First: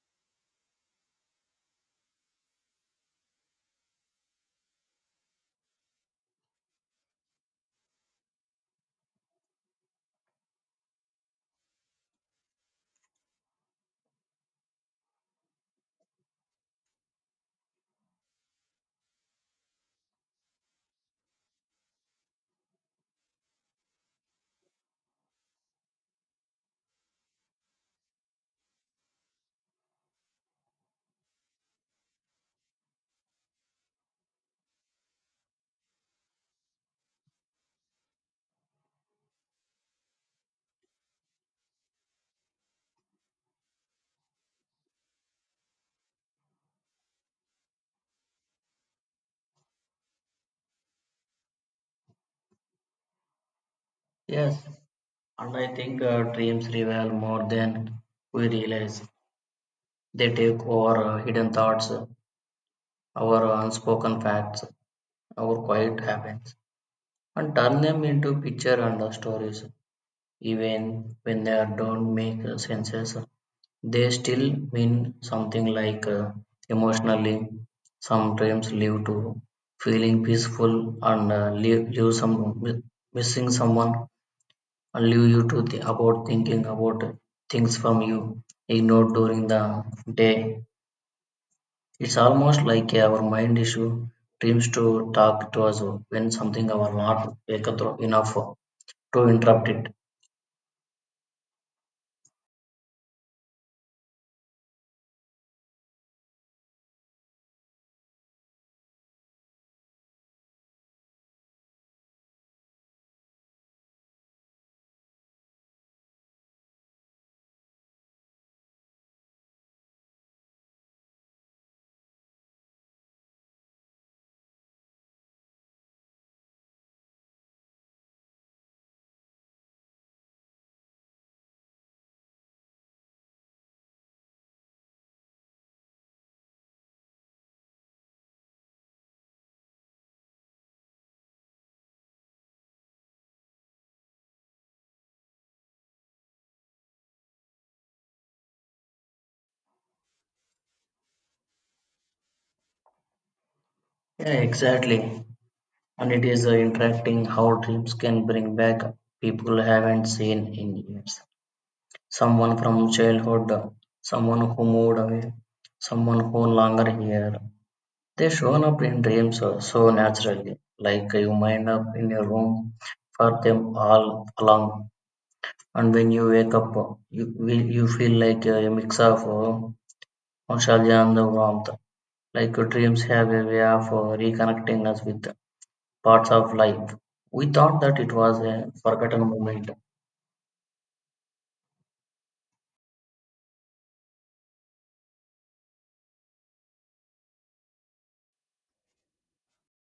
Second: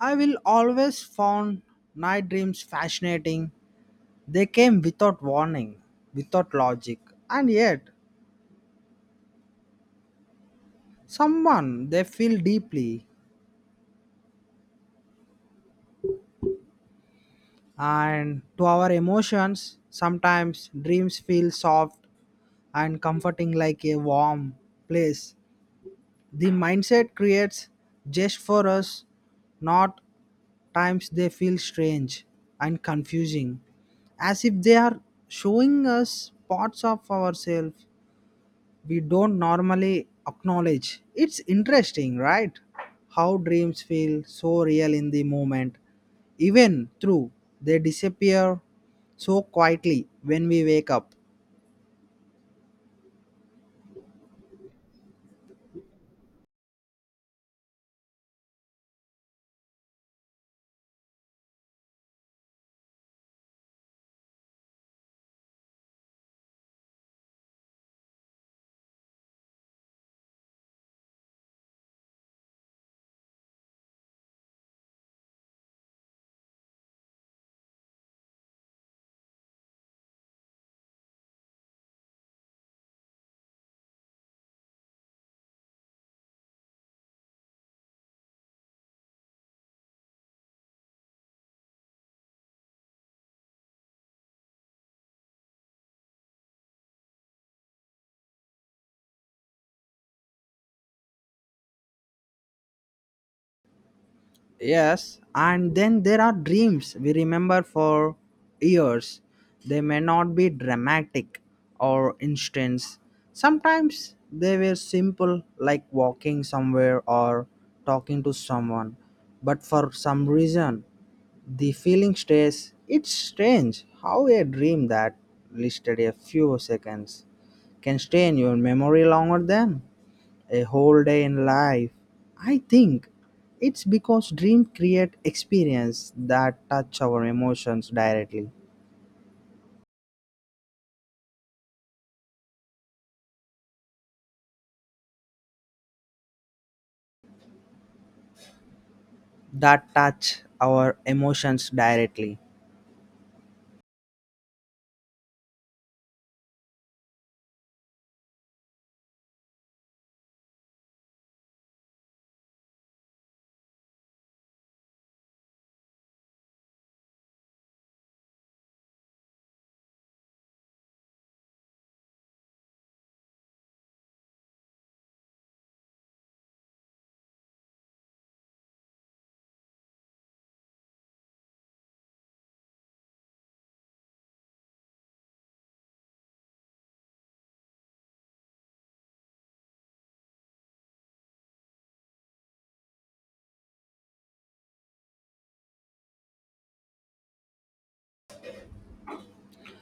I will always found night dreams fascinating. They came without warning, without logic, and yet someone they feel deeply. And to our emotions, sometimes dreams feel soft and comforting like a warm place the mindset creates just for us, not times they feel strange and confusing, as if they are showing us parts of ourselves we don't normally acknowledge. It's interesting, right? How dreams feel so real in the moment, even through they disappear so quietly when we wake up. Yes, and I think dreams reveal more than we realize. They take over hidden thoughts, our unspoken facts, our quiet habits, and turn them into picture and stories. Even when don't make senses, they still mean something like emotionally. Some dreams lead to feeling peaceful and leave some missing someone. I'll leave you to about thinking about things from you ignored during the day. It's almost like our mind issue dreams to talk to us when something our not wake up enough to interrupt it. Yes, and then there are dreams we remember for years. They may not be dramatic or instance. Sometimes they were simple, like walking somewhere or talking to someone. But for some reason, the feeling stays. It's strange how a dream that lasted a few seconds can stay in your memory longer than a whole day in life. I think it's because dreams create experience that touch our emotions directly. That touch our emotions directly. Yeah, exactly. And it is interacting how dreams can bring back people haven't seen in years. Someone from childhood, someone who moved away, someone who no longer here. They shown up in dreams so naturally, like you wind up in a room for them all along. And when you wake up, you feel like a mix of nostalgia and the warmth. Like dreams have a way of reconnecting us with parts of life. We thought that it was a forgotten moment.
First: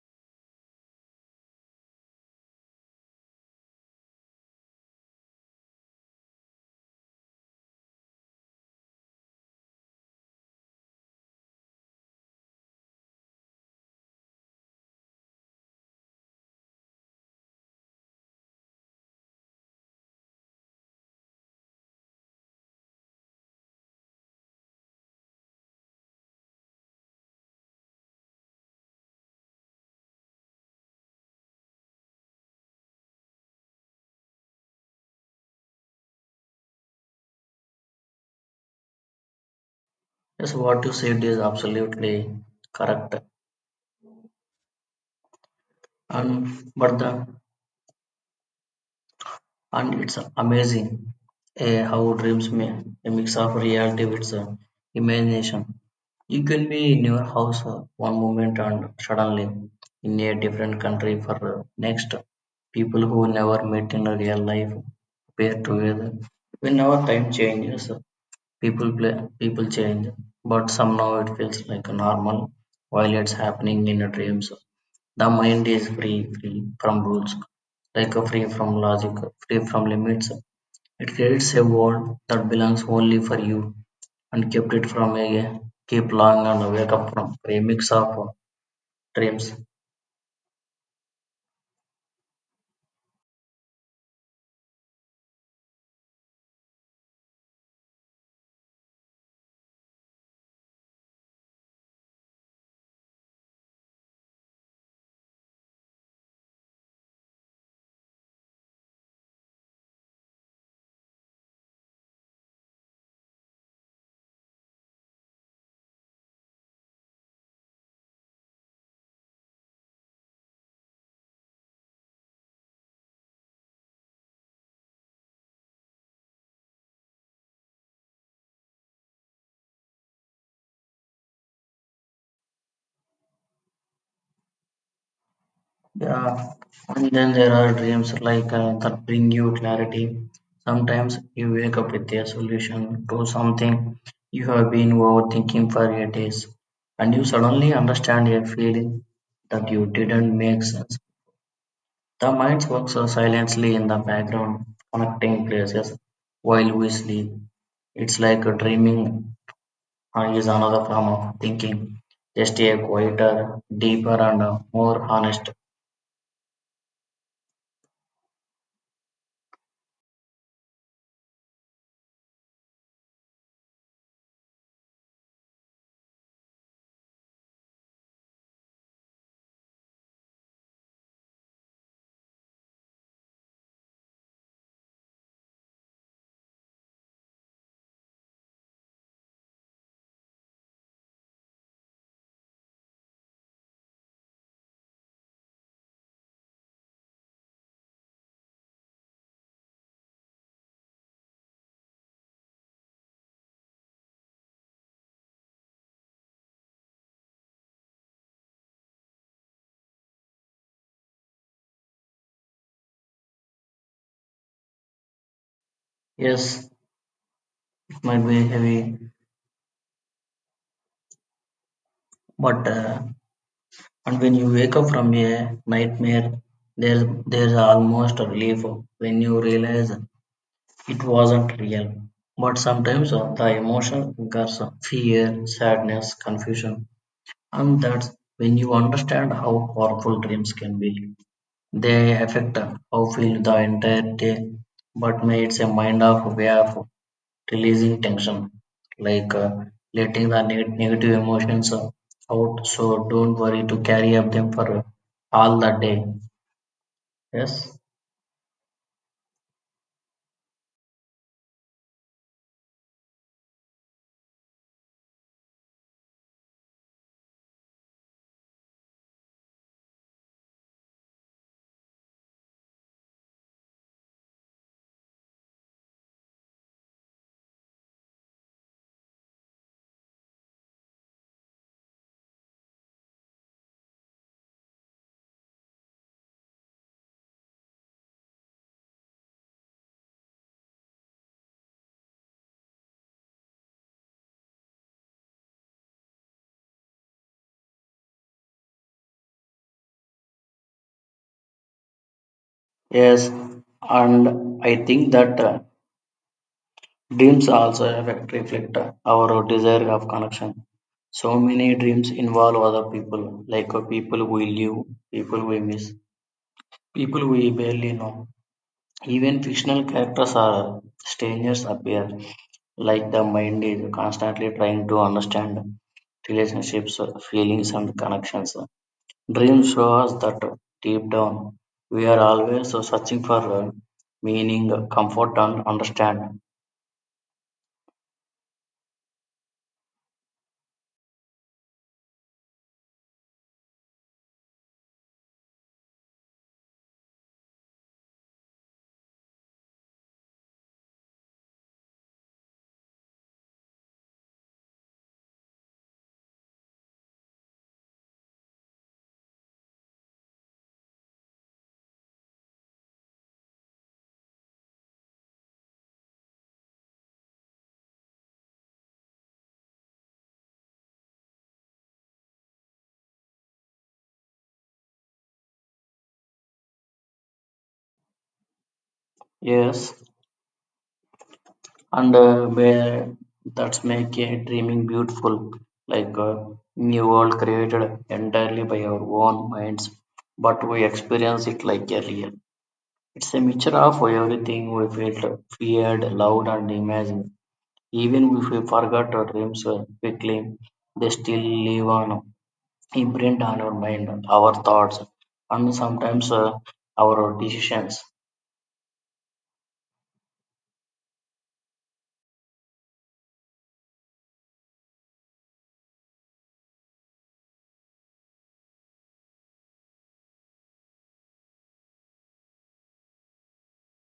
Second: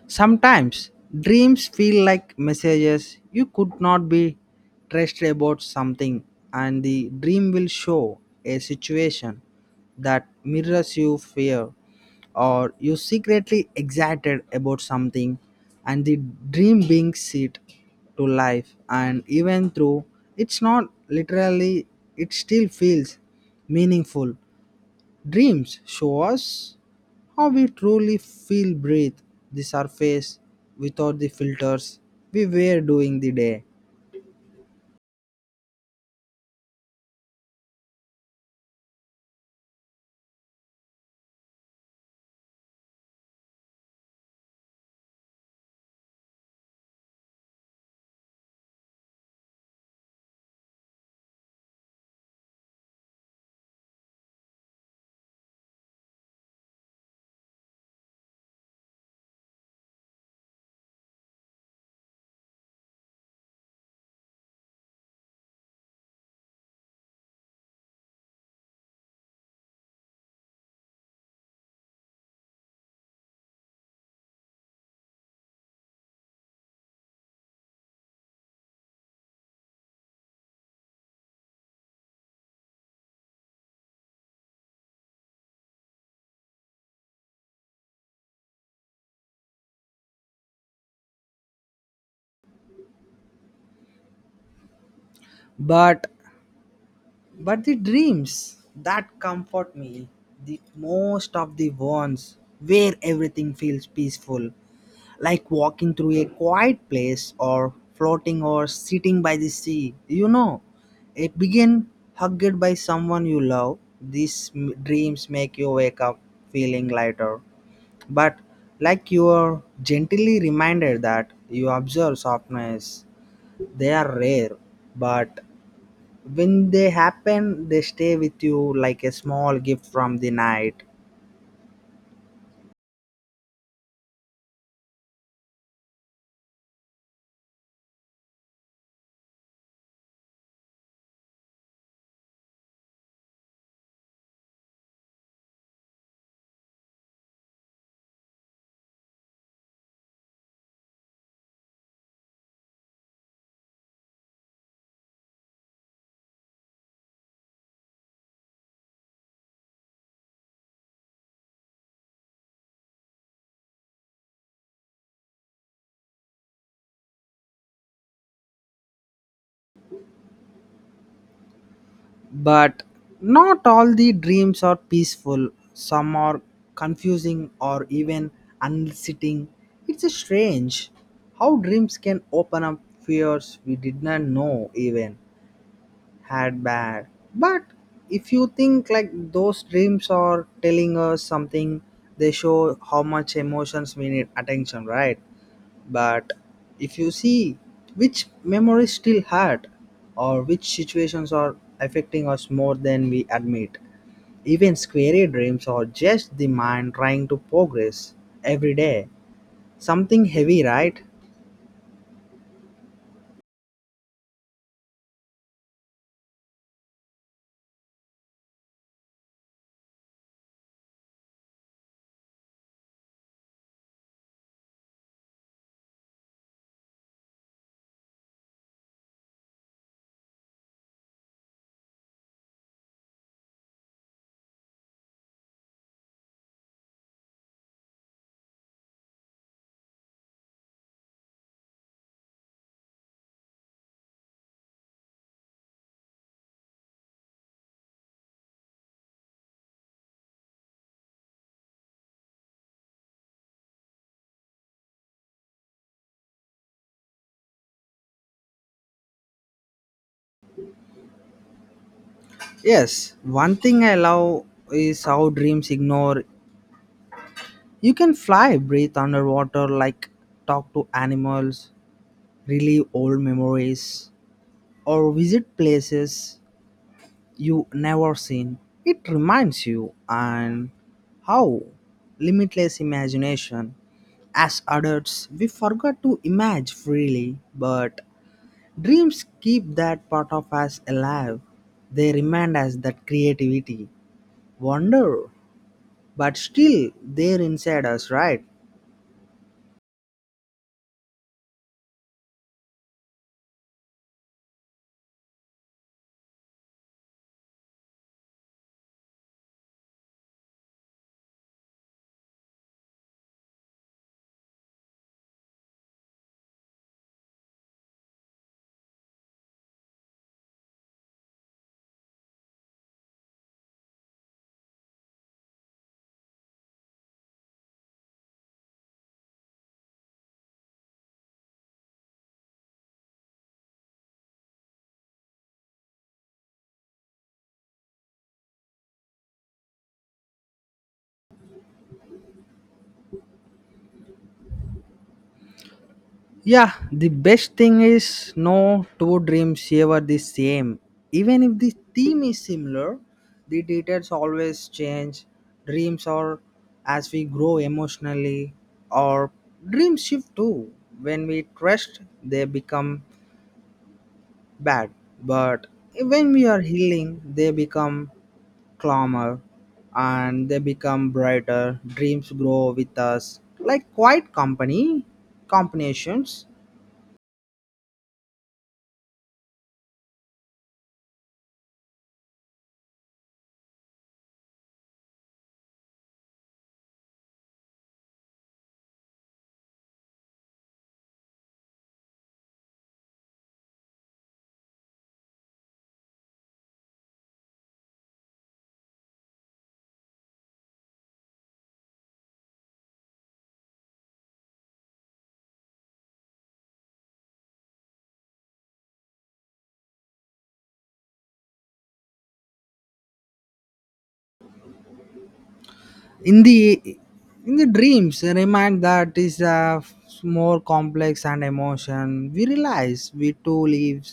Sometimes dreams feel like messages you could not be trusted about something, and the dream will show a situation that mirrors your fear or you secretly excited about something and the dream brings it to life and even though it's not literally it still feels meaningful dreams show us how we truly feel breathe the surface without the filters we wear during the day Yes, what you said is absolutely correct. And but the and it's amazing how dreams may a mix of reality with imagination. You can be in your house one moment and suddenly in a different country for next. People who never met in a real life appear together. Whenever time changes, people play, people change, but somehow it feels like a normal while it's happening in a dreams. The mind is free, free from rules, like a free from logic, free from limits. It creates a world that belongs only for you and kept it from a keep long and wake up from a mix of dreams. but but the dreams that comfort me the most of the ones where everything feels peaceful like walking through a quiet place or floating or sitting by the sea you know it begin hugged by someone you love these dreams make you wake up feeling lighter. But like you are gently reminded that you observe softness, they are rare, but when they happen, they stay with you like a small gift from the night. Yeah, and then there are dreams like that bring you clarity. Sometimes you wake up with a solution to something you have been overthinking for your days, and you suddenly understand a feeling that you didn't make sense. The mines work silently in the background, connecting places while we sleep. It's like dreaming is another form of thinking, just a quieter, deeper, and more honest. But not all the dreams are peaceful, some are confusing or even unsettling. It's strange how dreams can open up fears we did not know even. Had bad. But if you think like those dreams are telling us something, they show how much emotions we need attention, right? But if you see which memories still hurt or which situations are affecting us more than we admit, even scary dreams are just the mind trying to progress every day. Something heavy, right? Yes, it might be heavy, but and when you wake up from a nightmare, there's almost a relief when you realize it wasn't real. But sometimes the emotion occurs fear, sadness, confusion. And that's when you understand how powerful dreams can be. They affect how feel the entire day, but may it's a mind of way of releasing tension, like letting the negative emotions out. So don't worry to carry up them for all the day. Yes. Yes, one thing I love is how dreams ignore. You can fly, breathe underwater, like talk to animals, relive old memories, or visit places you never seen. It reminds you and how limitless imagination. As adults, we forgot to imagine freely, but dreams keep that part of us alive. They remind us that creativity, wonder, but still they're inside us, right? Yes, and I think that dreams also affect reflect our desire of connection. So many dreams involve other people, like people we live, people we miss, people we barely know. Even fictional characters or strangers appear, like the mind is constantly trying to understand relationships, feelings, and connections. Dreams show us that deep down we are always searching for meaning, comfort, and understand. Yeah, the best thing is no two dreams ever the same. Even if the theme is similar, the details always change. Dreams are as we grow emotionally, or dreams shift too. When we trust, they become bad. But when we are healing, they become calmer and they become brighter. Dreams grow with us like quiet company combinations Yes, and that's make a dreaming beautiful, like new world created entirely by our own minds, but we experience it like a real. It's a mixture of everything we felt, feared, loved, and imagined. Even if we forgot our dreams quickly, they still live on imprint on our mind, our thoughts, and sometimes our decisions. in the in the dreams a remind that is a more complex and emotion we realize we two lives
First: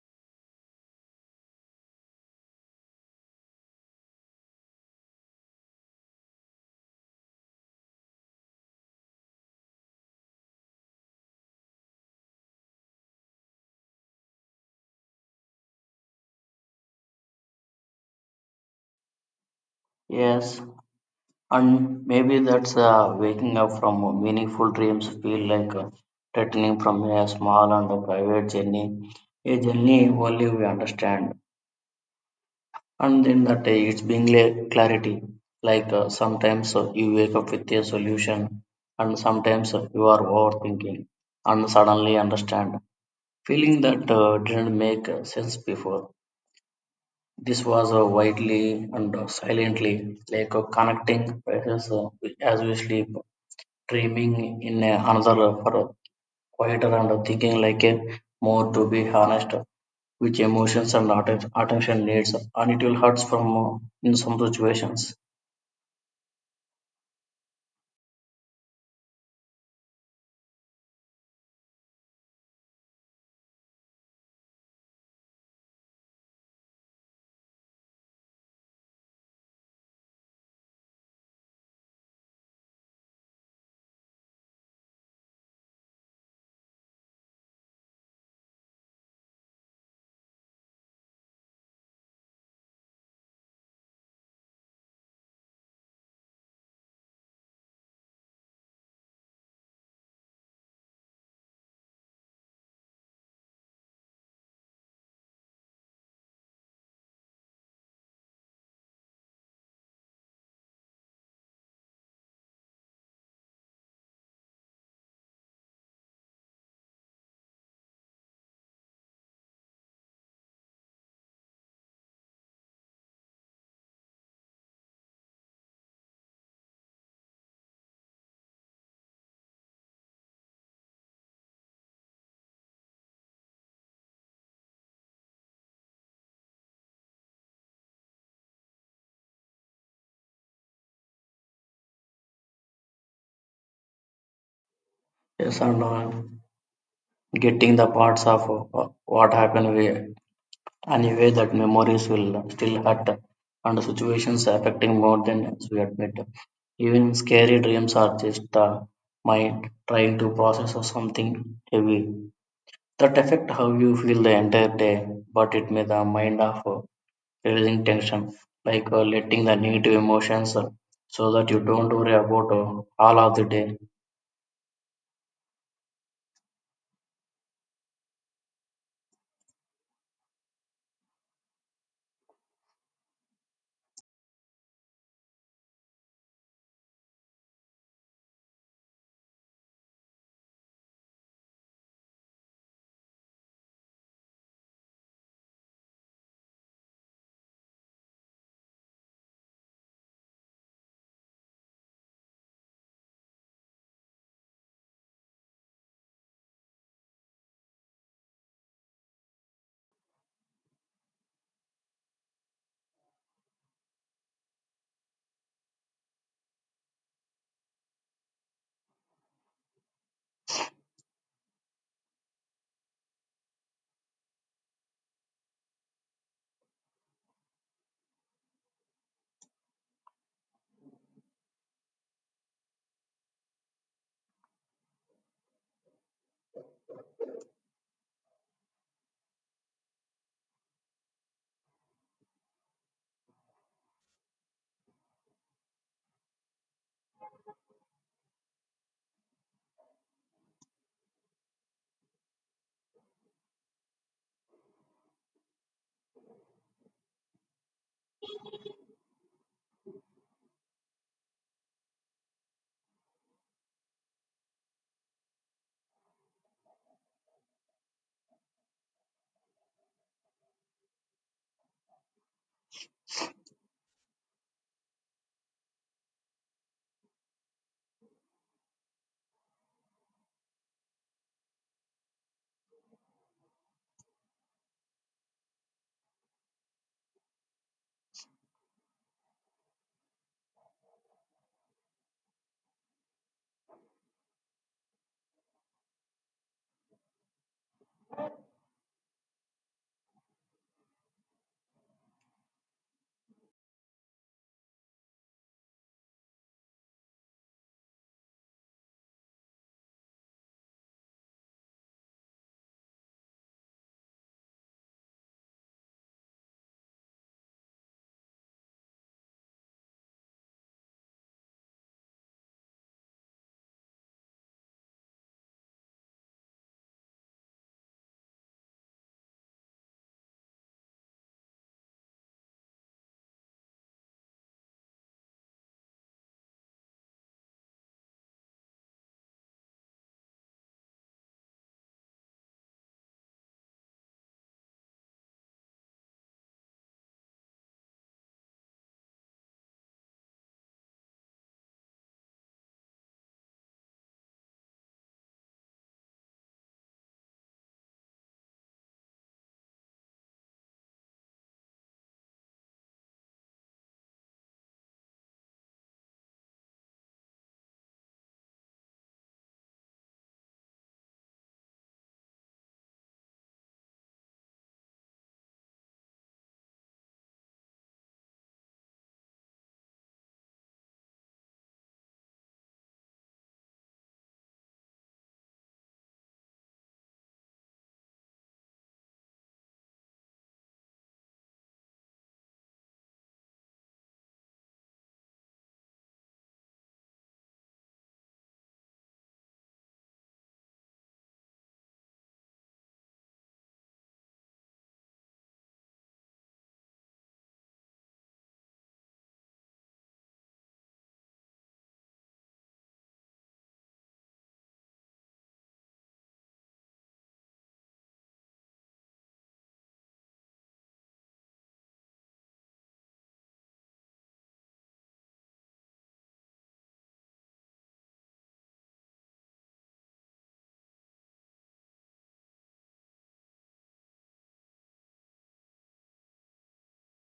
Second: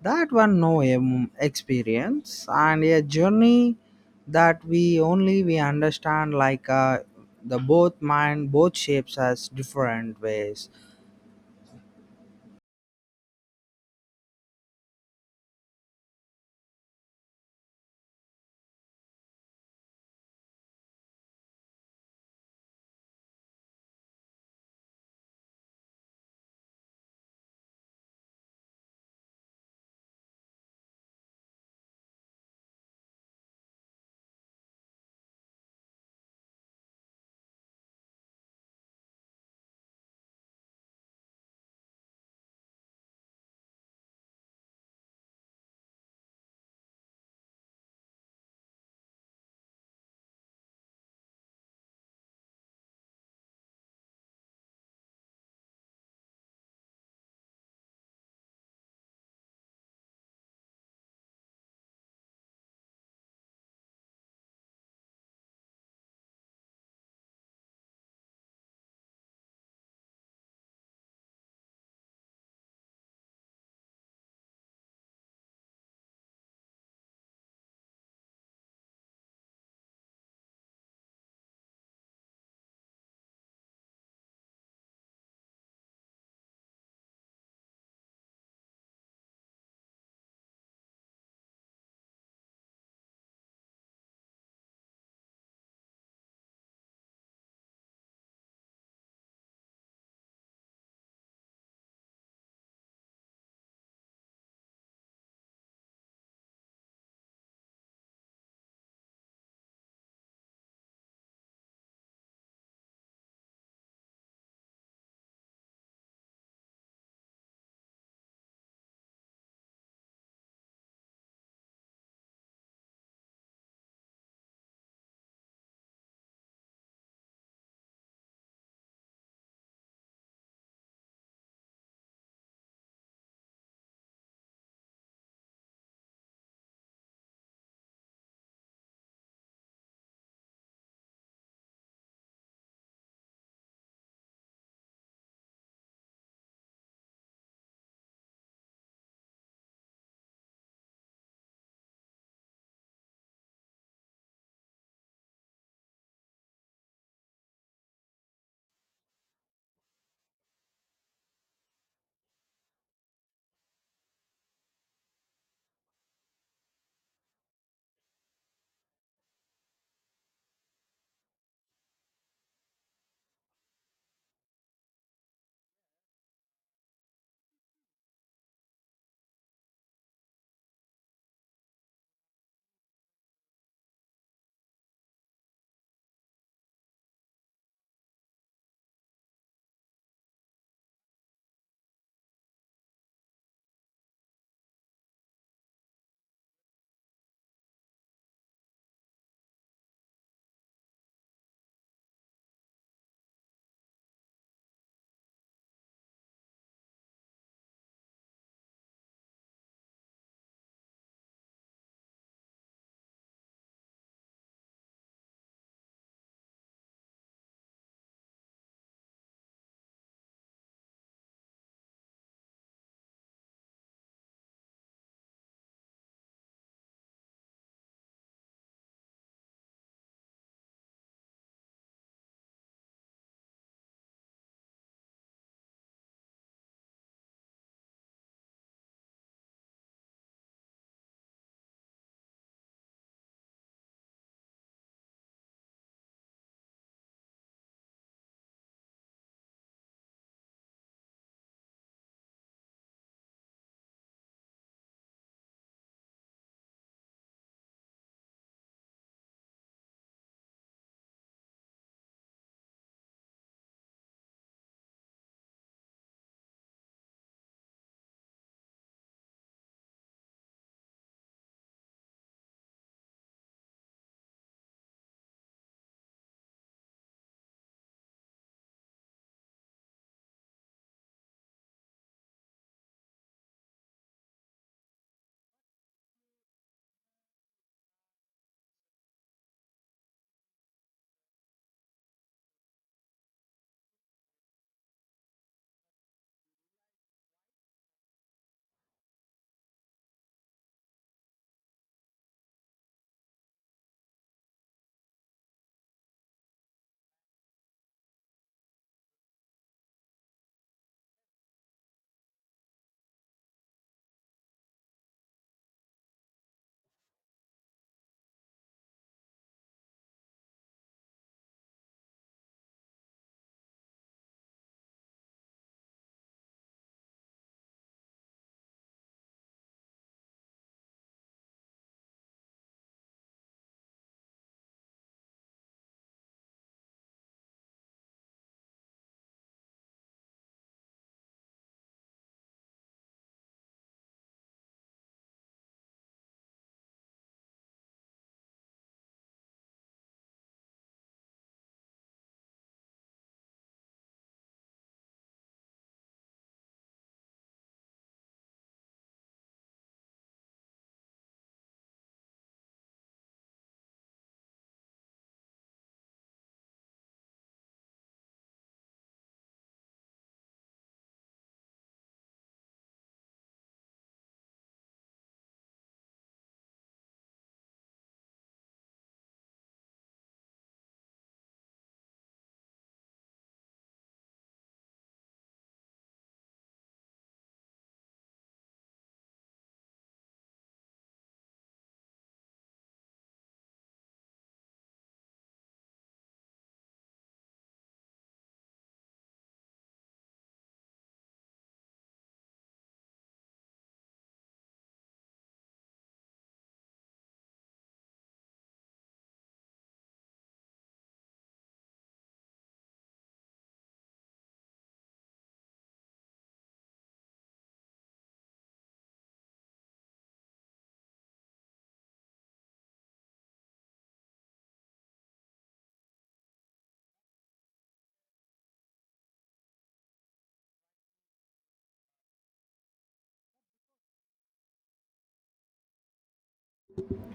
that one no experience and a journey that we only we understand like the both mind both shapes as different ways. Yes. And maybe that's waking up from meaningful dreams feel like returning from a small and a private journey, a journey only we understand. And then that it's being clarity. Like sometimes you wake up with a solution, and sometimes you are overthinking and suddenly understand. Feeling that didn't make sense before. This was widely and silently like connecting as we sleep, dreaming in a another for quieter and thinking like a more to be honest, which emotions and attention needs and it will hurts from in some situations. Yes, and getting the parts of uh, what happened we anyway that memories will still hurt and situations affecting more than we admit. Even scary dreams are just the mind trying to process of something heavy that affect how you feel the entire day, but it may the mind of releasing tension, like letting the negative emotions so that you don't worry about all of the day.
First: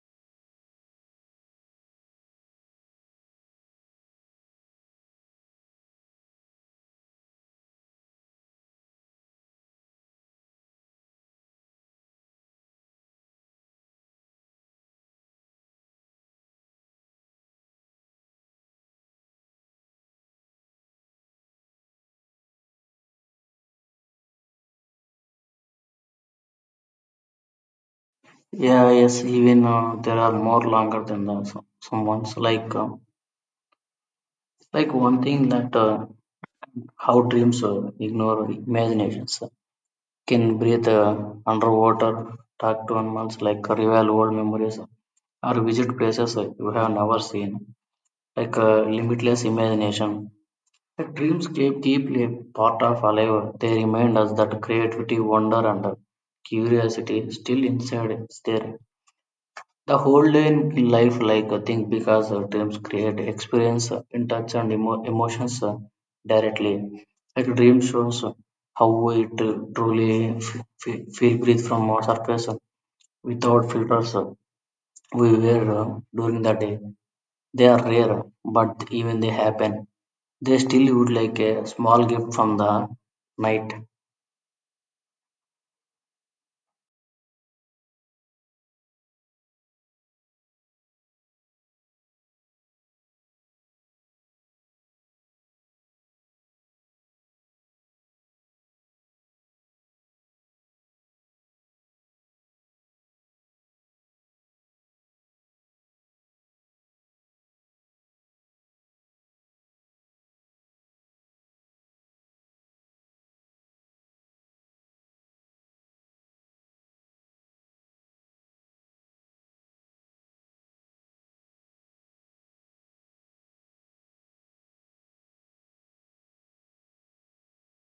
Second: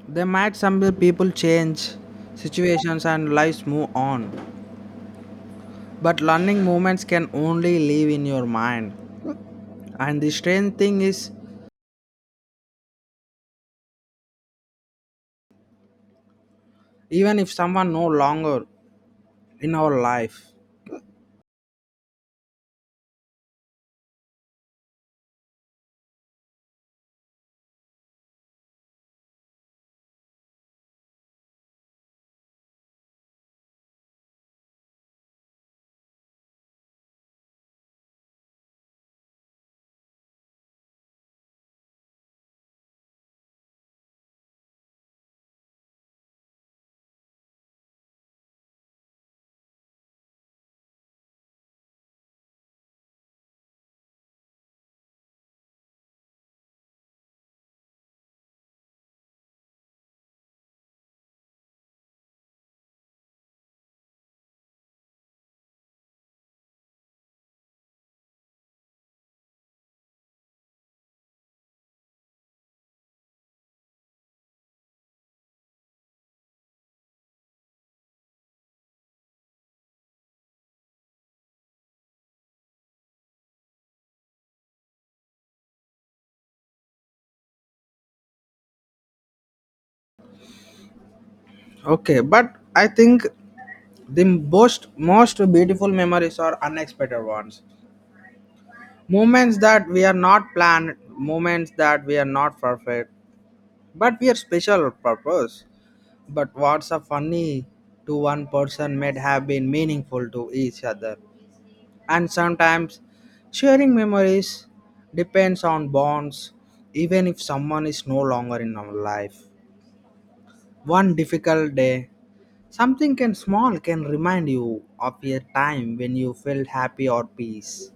They might some people change situations and lives move on but learning moments can only live in your mind and the strange thing is even if someone no longer in our life. Yeah, yes, even there are more longer than the some ones, like one thing that how dreams ignore imaginations can breathe underwater, talk to animals, like revive old memories or visit places you have never seen, like limitless imagination. The dreams keep deeply part of alive. They remind us that creativity, wonder, and curiosity still inside is there. The whole day in life, like I think, because dreams create experience, in touch, and emotions directly. Like dream shows how it truly f- feel breathe from our surface without filters. We wear during the day. They are rare, but even they happen they still would like a small gift from the night. Okay, but I think the most beautiful memories are unexpected ones, moments that we are not planned, moments that we are not perfect but we are special purpose. But what's a funny to one person may have been meaningful to each other, and sometimes sharing memories depends on bonds. Even if someone is no longer in our life, one difficult day, something can small can remind you of a time when you felt happy or peace.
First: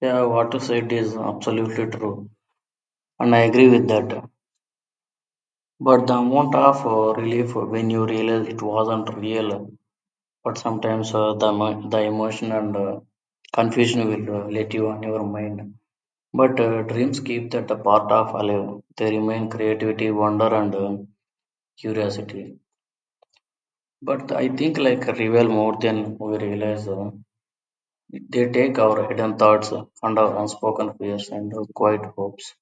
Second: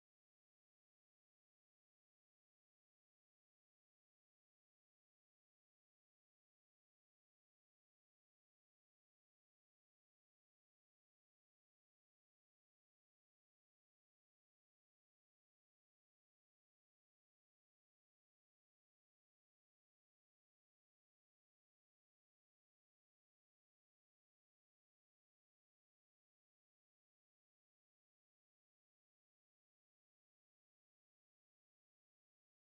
Yeah, what you said is absolutely true, and I agree with that. But the amount of relief when you realize it wasn't real, but sometimes the the emotion and confusion will let you on your mind. But dreams keep that part of alive. They remain creativity, wonder, and curiosity. But I think like reveal more than we realize. They take our hidden thoughts and our unspoken fears and our quiet hopes.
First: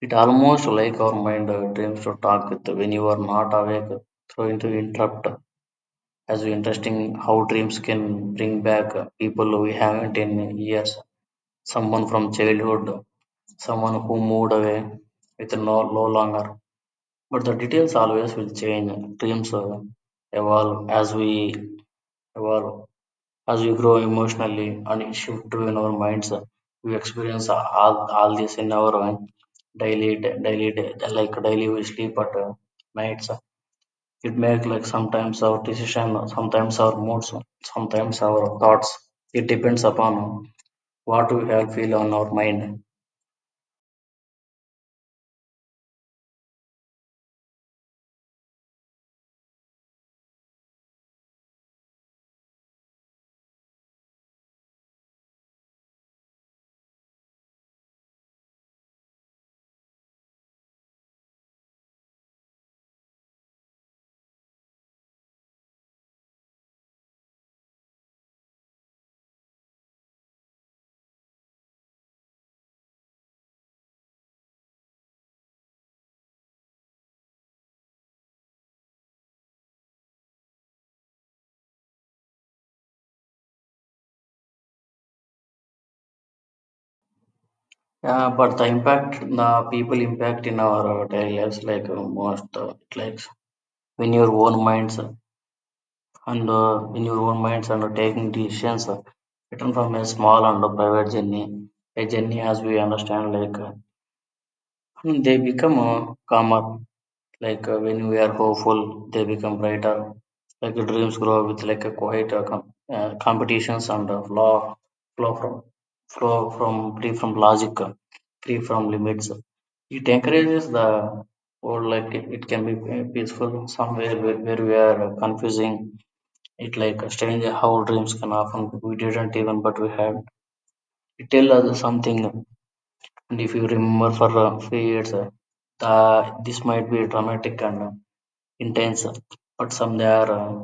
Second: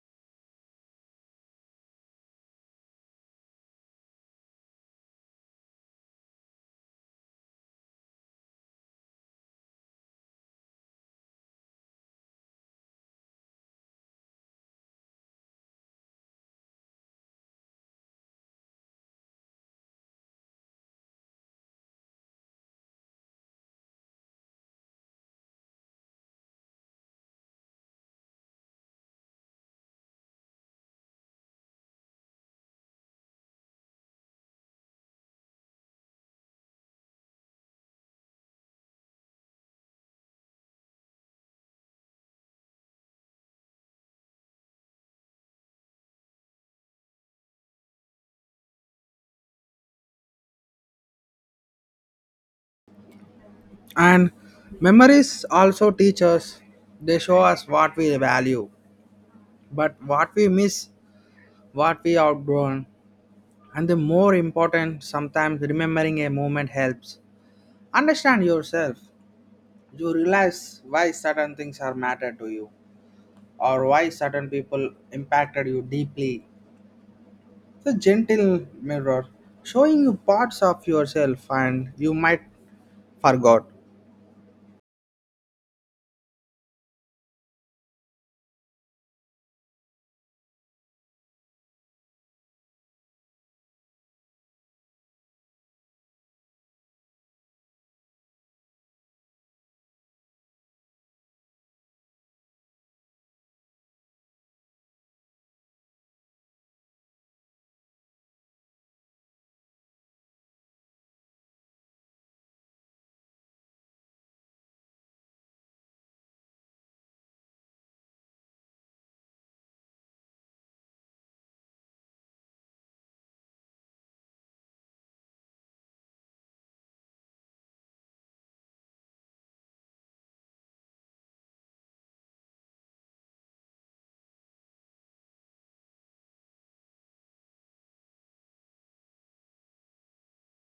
It almost like our mind dreams to talk with when you are not awake, throwing to interrupt. As interesting how dreams can bring back people we haven't in years, someone from childhood, someone who moved away with no longer. But the details always will change. Dreams evolve as we evolve, as we grow emotionally and it shift to in our minds. We experience all this in our own daily daily like daily we sleep at nights. It make like sometimes our decision, sometimes our moods, sometimes our thoughts. It depends upon what we have feel on our mind. And memories also teach us. They show us what we value, but what we miss, what we outgrown. And the more important, sometimes remembering a moment helps. Understand yourself. You realize why certain things are matter to you or why certain people impacted you deeply. It's a gentle mirror showing you parts of yourself and you might forgot. Yeah, but the impact the people impact in our daily lives like most like when your own minds and in your own minds and taking decisions written from a small and a private journey, a journey as we understand, like and they become calmer. Like when we are hopeful, they become brighter. Like dreams grow with like a quiet competitions and flow from flow from free from logic, free from limits. It encourages the or like it can be peaceful somewhere where we are confusing it like strange how dreams can often we didn't even but we had. It tell us something, and if you remember for a few years, this might be dramatic and intense, but some they are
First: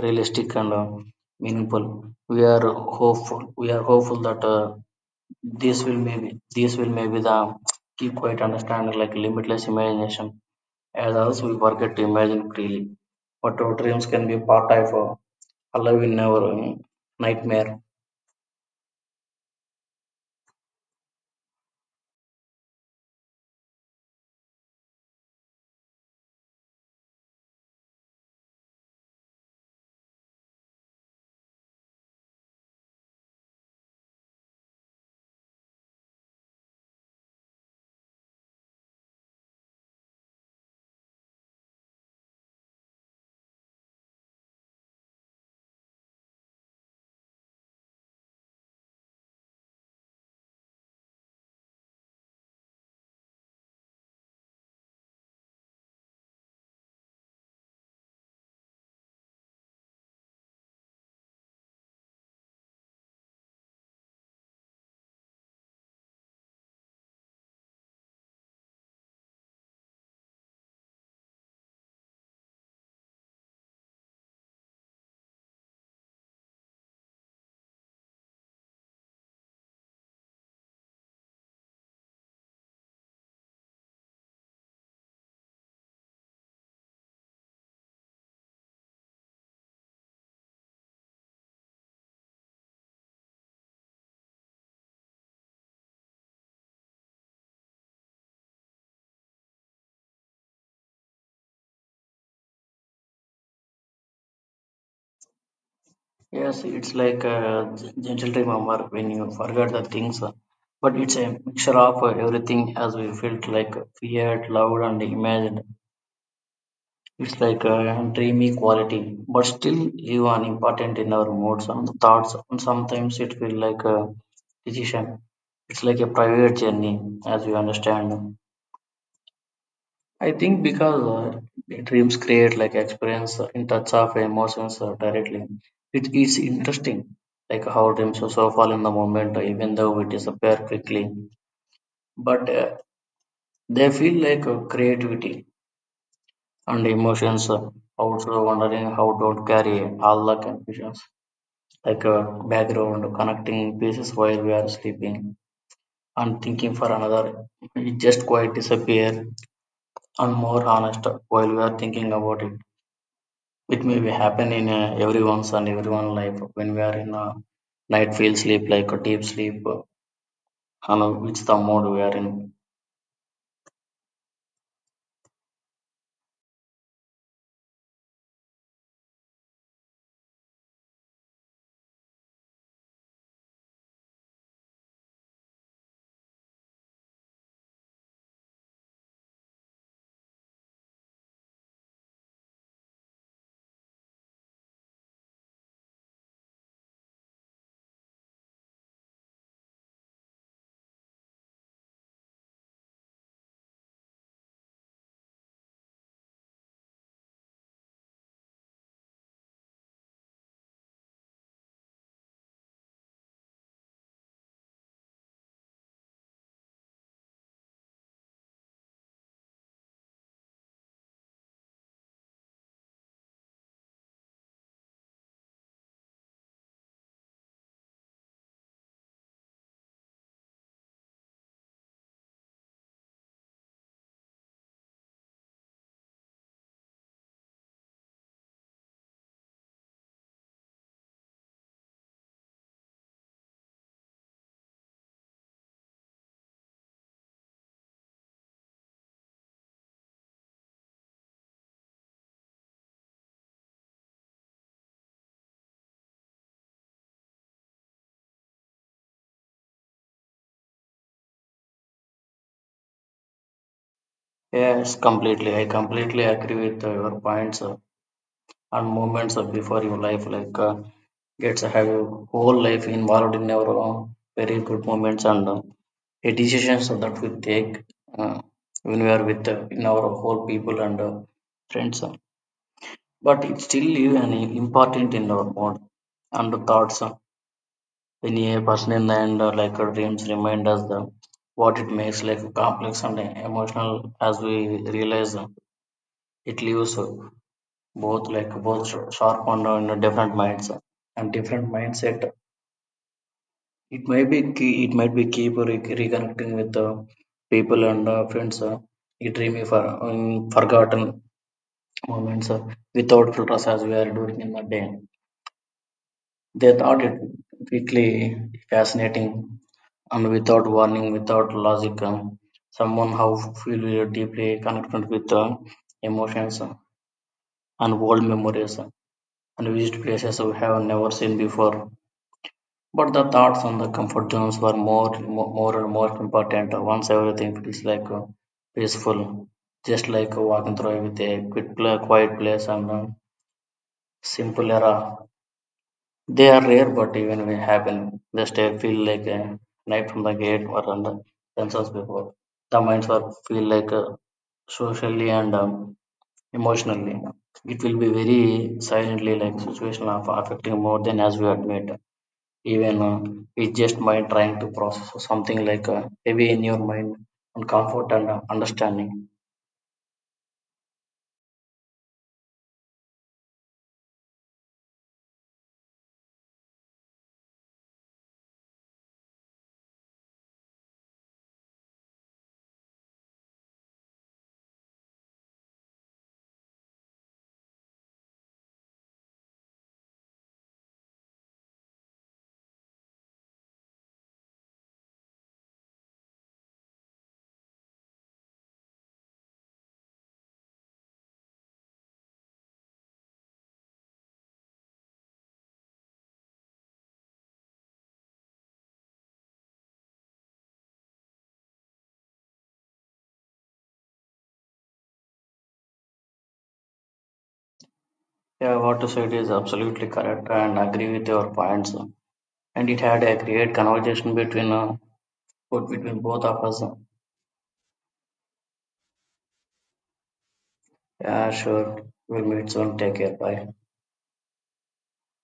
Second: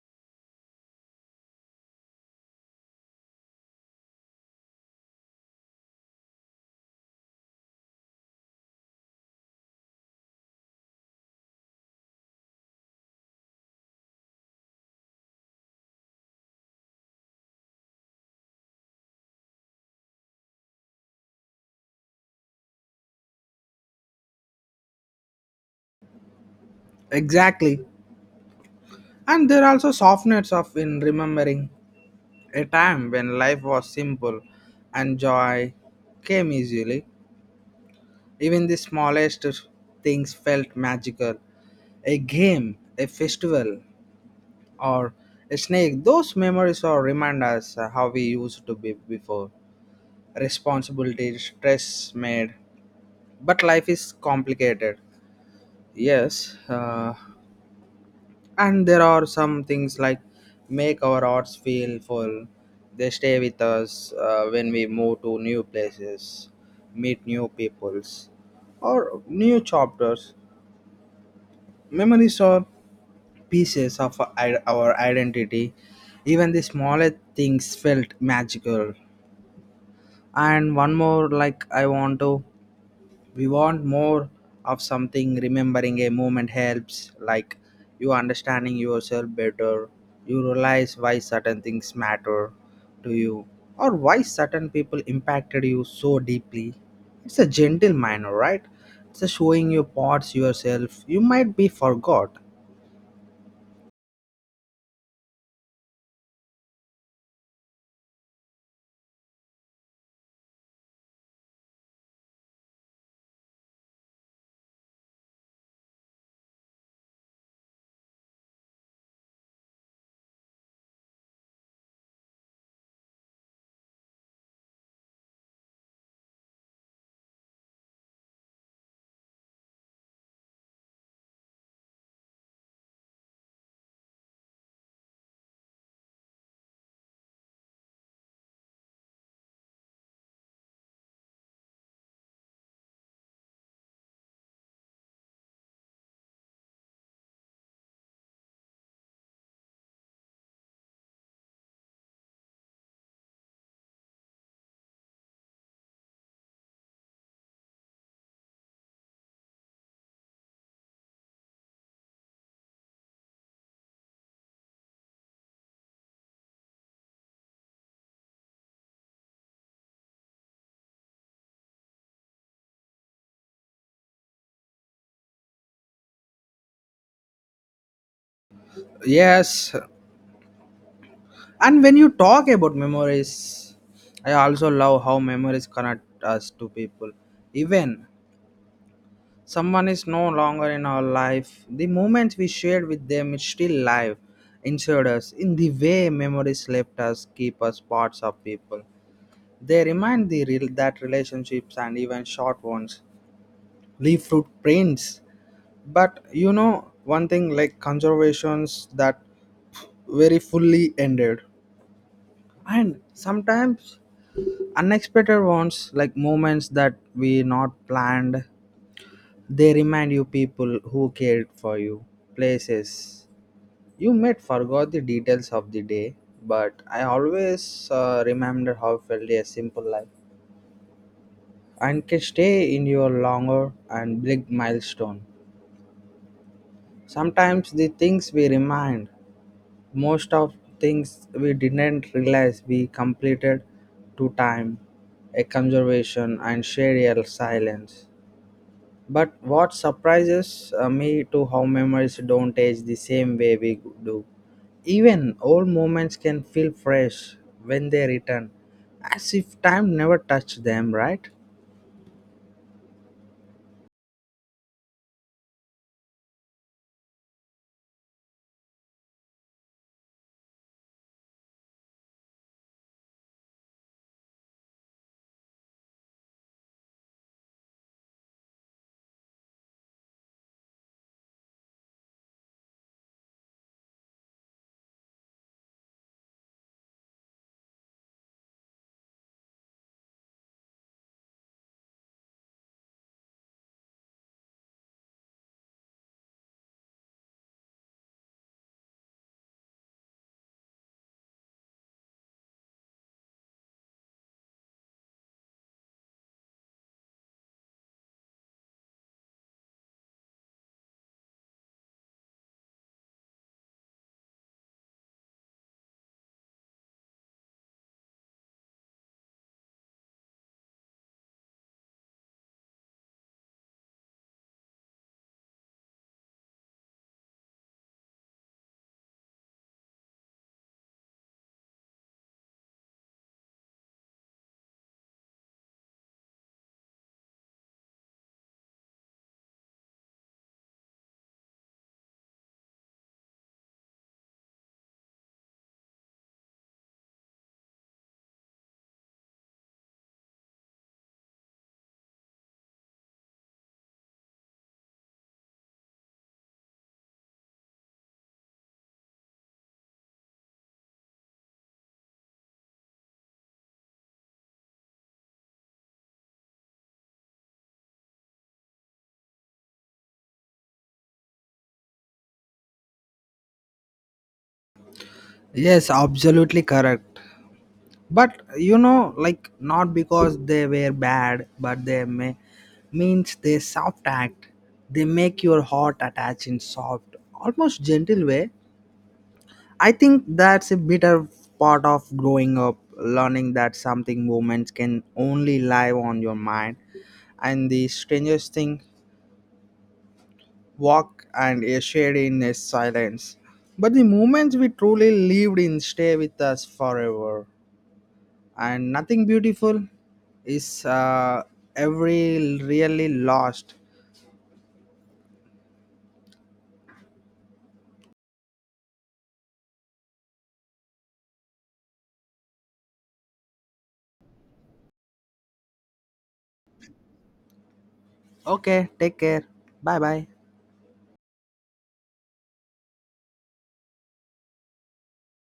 realistic and meaningful. We are hopeful. We are hopeful that this will maybe the keep quite understanding like limitless imagination. As others, we forget to imagine freely. But our dreams can be part of alive in our nightmare. Exactly. And there are also softness of in remembering a time when life was simple and joy came easily. Even the smallest things felt magical. A game, a festival, or a snake. Those memories are remind us how we used to be before. Responsibility, stress made. But life is complicated. Yes. And there are some things like make our hearts feel full, they stay with us when we move to new places, meet new peoples or new chapters. Memories are pieces of our identity, even the smallest things felt magical. And one more like I want to, we want more of something, remembering a moment helps like you understanding yourself better, you realize why certain things matter to you or why certain people impacted you so deeply. It's a gentle manner, right? It's a showing you parts yourself you might be forgot. Yes, it's like a gentle remember when you forget the things, but it's a mixture of everything as we felt like feared, loved, and imagined. It's like a dreamy quality, but still you are important in our moods and thoughts, and sometimes it feels like a decision. It's like a private journey, as you understand. I think because dreams create like experience in touch of emotions directly. It is interesting, like how dreams are so fall in the moment, even though we disappear quickly. But they feel like creativity and emotions. Also wondering how don't carry all the confusions, like background connecting pieces while we are sleeping and thinking for another. It just quite disappear and more honest while we are thinking about it. It may be happen in everyone's and everyone life when we are in a light feel sleep like a deep sleep you know which the mode we are in. Yes, and when you talk about memories, I also love how memories connect us to people, even someone is no longer in our life. The moments we shared with them is still live inside us. In the way memories left us, keep us parts of people. They remind the real that relationships and even short ones leave footprints. But you know one thing like conservations that very fully ended, and sometimes unexpected ones like moments that we not planned. They remind you people who cared for you, places. You met, forgot the details of the day, but I always remember how felt a simple life and can stay in your longer and big milestone. Sometimes the things we remind, most of things we didn't realize we completed to time, a conservation and share your silence. But what surprises me to how memories don't age the same way we do. Even old moments can feel fresh when they return, as if time never touched them, right? Yes, completely. I completely agree with your points and moments before your life like gets have your whole life involved in our own very good moments and a decisions that we take uh, when we are with in our whole people and friends. But it still leave an important in our mode and thoughts. When a person in the end like dreams remind us the what it makes like complex and emotional as we realize it leaves both like both sharp and different minds and different mindset. It may be key, it might be keep re- reconnecting with people and friends. A dreamy for forgotten moments without filters as we are doing in the day. They thought it quickly fascinating and without warning, without logic, someone how feel really deeply connected with the emotions and old memories and visit places we have never seen before. But the thoughts on the comfort zones were more and more important once everything feels like peaceful, just like walking through with a quick, quiet place and a simple era. They are rare, but even when they happen, they stay feel like a knife from the gate or on the themselves before. The minds are feel like socially and emotionally. It will be very silently like situation of affecting more than as we admit. Even it's just mind trying to process something like heavy in your mind and comfort and understanding. Yes, absolutely correct. But you know, like not because they were bad, but they may means they soft act. They make your heart attach in soft, almost gentle way. I think that's a bitter part of growing up, learning that something moments can only live on your mind. And the strangest thing, walk and a shade in a silence. But the moments we truly lived in stay with us forever. And nothing beautiful is every really lost. Yeah, what you said is absolutely correct and agree with your points. And it had a great conversation between put between both of us. Okay, take care. Bye bye. Yeah, sure, we'll meet soon. Take care. Bye.